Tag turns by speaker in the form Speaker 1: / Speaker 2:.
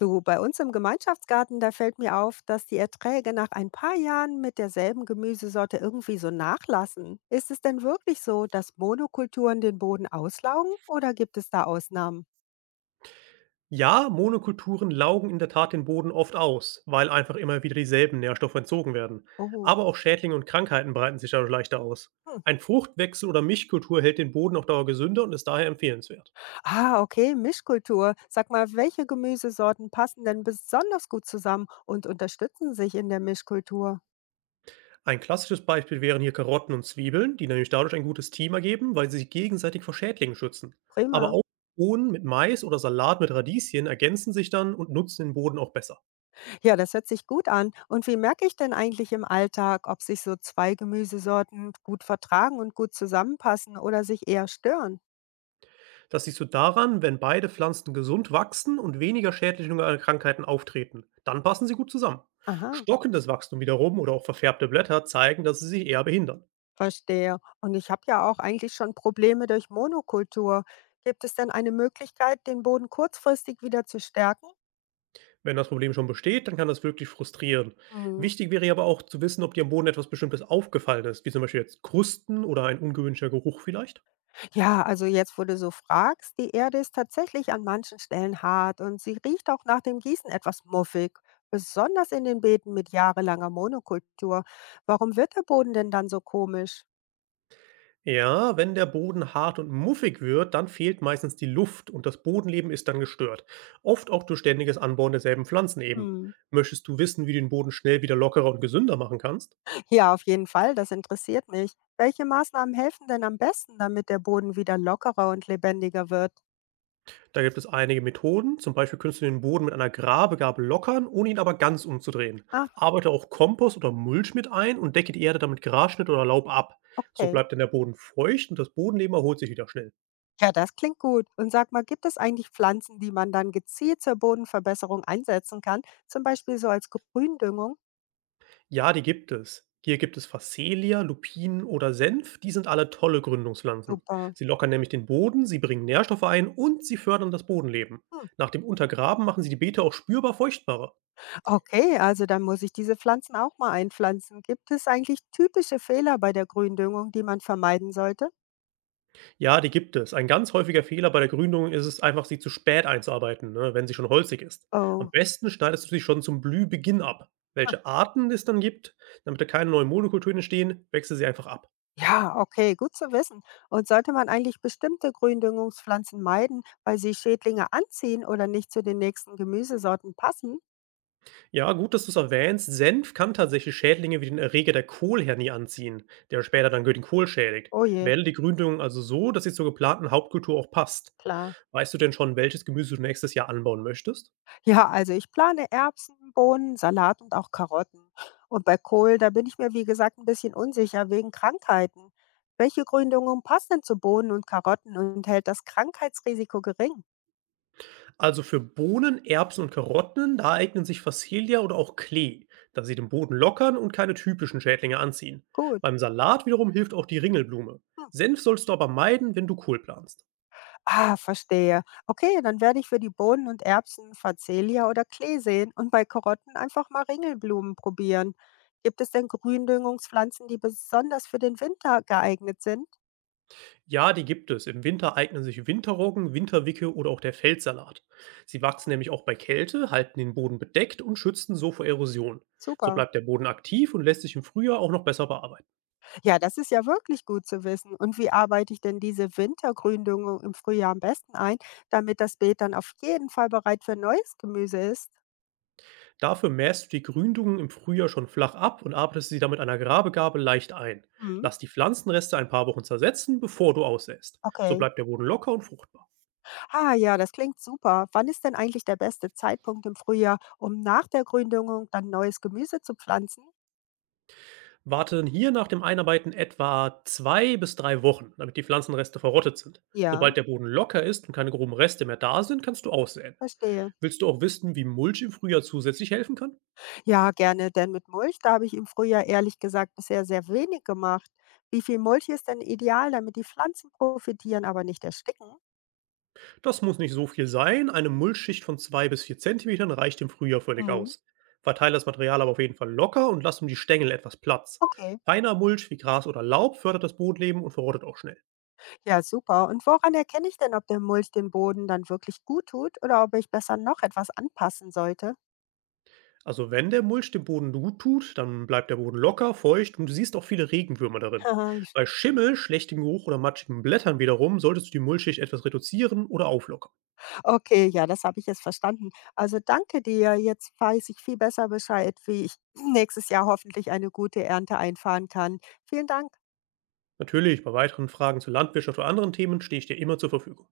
Speaker 1: Du, bei uns im Gemeinschaftsgarten, da fällt mir auf, dass die Erträge nach ein paar Jahren mit derselben Gemüsesorte irgendwie so nachlassen. Ist es denn wirklich so, dass Monokulturen den Boden auslaugen oder gibt es da Ausnahmen?
Speaker 2: Ja, Monokulturen laugen in der Tat den Boden oft aus, weil einfach immer wieder dieselben Nährstoffe entzogen werden.
Speaker 1: Oh.
Speaker 2: Aber auch Schädlinge und Krankheiten breiten sich dadurch leichter aus.
Speaker 1: Hm.
Speaker 2: Ein Fruchtwechsel oder Mischkultur hält den Boden auf Dauer gesünder und ist daher empfehlenswert.
Speaker 1: Ah, okay, Mischkultur. Sag mal, welche Gemüsesorten passen denn besonders gut zusammen und unterstützen sich in der Mischkultur?
Speaker 2: Ein klassisches Beispiel wären hier Karotten und Zwiebeln, die nämlich dadurch ein gutes Team ergeben, weil sie sich gegenseitig vor Schädlingen schützen. Aber
Speaker 1: Prima.
Speaker 2: auch Bohnen mit Mais oder Salat mit Radieschen ergänzen sich dann und nutzen den Boden auch besser.
Speaker 1: Ja, das hört sich gut an. Und wie merke ich denn eigentlich im Alltag, ob sich so zwei Gemüsesorten gut vertragen und gut zusammenpassen oder sich eher stören?
Speaker 2: Das siehst du daran, wenn beide Pflanzen gesund wachsen und weniger schädliche Krankheiten auftreten. Dann passen sie gut zusammen.
Speaker 1: Aha,
Speaker 2: Stockendes Wachstum wiederum oder auch verfärbte Blätter zeigen, dass sie sich eher behindern.
Speaker 1: verstehe. Und ich habe ja auch eigentlich schon Probleme durch Monokultur. Gibt es denn eine Möglichkeit, den Boden kurzfristig wieder zu stärken?
Speaker 2: Wenn das Problem schon besteht, dann kann das wirklich frustrieren.
Speaker 1: Hm.
Speaker 2: Wichtig wäre aber auch zu wissen, ob dir am Boden etwas Bestimmtes aufgefallen ist, wie zum Beispiel jetzt Krusten oder ein ungewöhnlicher Geruch vielleicht.
Speaker 1: Ja, also jetzt, wo du so fragst, die Erde ist tatsächlich an manchen Stellen hart und sie riecht auch nach dem Gießen etwas muffig, besonders in den Beeten mit jahrelanger Monokultur. Warum wird der Boden denn dann so komisch?
Speaker 2: Ja, wenn der Boden hart und muffig wird, dann fehlt meistens die Luft und das Bodenleben ist dann gestört. Oft auch durch ständiges Anbauen derselben Pflanzen eben.
Speaker 1: Hm.
Speaker 2: Möchtest du wissen, wie du den Boden schnell wieder lockerer und gesünder machen kannst?
Speaker 1: Ja, auf jeden Fall, das interessiert mich. Welche Maßnahmen helfen denn am besten, damit der Boden wieder lockerer und lebendiger wird?
Speaker 2: Da gibt es einige Methoden. Zum Beispiel kannst du den Boden mit einer Grabegabel lockern, ohne ihn aber ganz umzudrehen.
Speaker 1: Ah,
Speaker 2: Arbeite auch Kompost oder Mulch mit ein und decke die Erde damit Grasschnitt oder Laub ab. So
Speaker 1: okay.
Speaker 2: bleibt dann der Boden feucht und das Bodenleben erholt sich wieder schnell.
Speaker 1: Ja, das klingt gut. Und sag mal, gibt es eigentlich Pflanzen, die man dann gezielt zur Bodenverbesserung einsetzen kann? Zum Beispiel so als Gründüngung?
Speaker 2: Ja, die gibt es. Hier gibt es Phacelia, Lupinen oder Senf. Die sind alle tolle Gründungspflanzen.
Speaker 1: Super.
Speaker 2: Sie lockern nämlich den Boden, sie bringen Nährstoffe ein und sie fördern das Bodenleben.
Speaker 1: Hm.
Speaker 2: Nach dem Untergraben machen sie die Beete auch spürbar feuchtbarer.
Speaker 1: Okay, also dann muss ich diese Pflanzen auch mal einpflanzen. Gibt es eigentlich typische Fehler bei der Gründüngung, die man vermeiden sollte?
Speaker 2: Ja, die gibt es. Ein ganz häufiger Fehler bei der Gründung ist es einfach, sie zu spät einzuarbeiten, ne, wenn sie schon holzig ist. Am
Speaker 1: Oh,
Speaker 2: besten schneidest du sie schon zum Blühbeginn ab.
Speaker 1: ah,
Speaker 2: Welche Arten es dann gibt, damit da keine neuen Monokulturen entstehen, wechsel sie einfach ab.
Speaker 1: ja, okay, gut zu wissen. Und sollte man eigentlich bestimmte Gründüngungspflanzen meiden, weil sie Schädlinge anziehen oder nicht zu den nächsten Gemüsesorten passen?
Speaker 2: Ja, gut, dass du es erwähnst. Senf kann tatsächlich Schädlinge wie den Erreger der Kohlhernie anziehen, der später dann den Kohl schädigt.
Speaker 1: Oh je,
Speaker 2: Wähle die Gründung also so, dass sie zur geplanten Hauptkultur auch passt.
Speaker 1: klar.
Speaker 2: Weißt du denn schon, welches Gemüse du nächstes Jahr anbauen möchtest?
Speaker 1: Ja, also ich plane Erbsen, Bohnen, Salat und auch Karotten. Und bei Kohl, da bin ich mir, wie gesagt, ein bisschen unsicher wegen Krankheiten. Welche Gründung passt denn zu Bohnen und Karotten und hält das Krankheitsrisiko gering?
Speaker 2: Also für Bohnen, Erbsen und Karotten, da eignen sich Fassilia oder auch Klee, da sie den Boden lockern und keine typischen Schädlinge anziehen.
Speaker 1: Gut.
Speaker 2: Beim Salat wiederum hilft auch die Ringelblume.
Speaker 1: Hm.
Speaker 2: Senf sollst du aber meiden, wenn du Kohl planst.
Speaker 1: Ah, verstehe. Okay, dann werde ich für die Bohnen und Erbsen Facelia oder Klee sehen und bei Karotten einfach mal Ringelblumen probieren. Gibt es denn Gründüngungspflanzen, die besonders für den Winter geeignet sind?
Speaker 2: Ja, die gibt es. Im Winter eignen sich Winterroggen, Winterwicke oder auch der Feldsalat. Sie wachsen nämlich auch bei Kälte, halten den Boden bedeckt und schützen so vor Erosion. So
Speaker 1: Super.
Speaker 2: bleibt der Boden aktiv und lässt sich im Frühjahr auch noch besser bearbeiten.
Speaker 1: Ja, das ist ja wirklich gut zu wissen. Und wie arbeite ich denn diese Wintergründüngung im Frühjahr am besten ein, damit das Beet dann auf jeden Fall bereit für neues Gemüse ist?
Speaker 2: Dafür mäst du die Gründungen im Frühjahr schon flach ab und arbeitest sie dann mit einer Grabegabel leicht ein.
Speaker 1: Hm,
Speaker 2: Lass die Pflanzenreste ein paar Wochen zersetzen, bevor du aussäst. So
Speaker 1: okay.
Speaker 2: bleibt der Boden locker und fruchtbar.
Speaker 1: Ah ja, das klingt super. Wann ist denn eigentlich der beste Zeitpunkt im Frühjahr, um nach der Gründüngung dann neues Gemüse zu pflanzen?
Speaker 2: Warten hier nach dem Einarbeiten etwa 2 bis 3 Wochen, damit die Pflanzenreste verrottet sind.
Speaker 1: Ja,
Speaker 2: Sobald der Boden locker ist und keine groben Reste mehr da sind, kannst du aussäen.
Speaker 1: verstehe.
Speaker 2: Willst du auch wissen, wie Mulch im Frühjahr zusätzlich helfen kann?
Speaker 1: Ja, gerne, denn mit Mulch, da habe ich im Frühjahr ehrlich gesagt bisher sehr wenig gemacht. Wie viel Mulch ist denn ideal, damit die Pflanzen profitieren, aber nicht ersticken?
Speaker 2: Das muss nicht so viel sein. Eine Mulchschicht von 2 bis 4 Zentimetern reicht im Frühjahr völlig
Speaker 1: Hm,
Speaker 2: aus. Verteile das Material aber auf jeden Fall locker und lass um die Stängel etwas Platz.
Speaker 1: okay.
Speaker 2: Feiner Mulch wie Gras oder Laub fördert das Bodenleben und verrottet auch schnell.
Speaker 1: Ja, super. Und woran erkenne ich denn, ob der Mulch dem Boden dann wirklich gut tut oder ob ich besser noch etwas anpassen sollte?
Speaker 2: Also wenn der Mulch dem Boden gut tut, dann bleibt der Boden locker, feucht und du siehst auch viele Regenwürmer darin.
Speaker 1: Haha, Ich-
Speaker 2: Bei Schimmel, schlechtem Geruch oder matschigen Blättern wiederum solltest du die Mulchschicht etwas reduzieren oder auflockern.
Speaker 1: okay, ja, das habe ich jetzt verstanden. Also danke dir. Jetzt weiß ich viel besser Bescheid, wie ich nächstes Jahr hoffentlich eine gute Ernte einfahren kann. Vielen Dank.
Speaker 2: Natürlich, bei weiteren Fragen zur Landwirtschaft oder anderen Themen stehe ich dir immer zur Verfügung.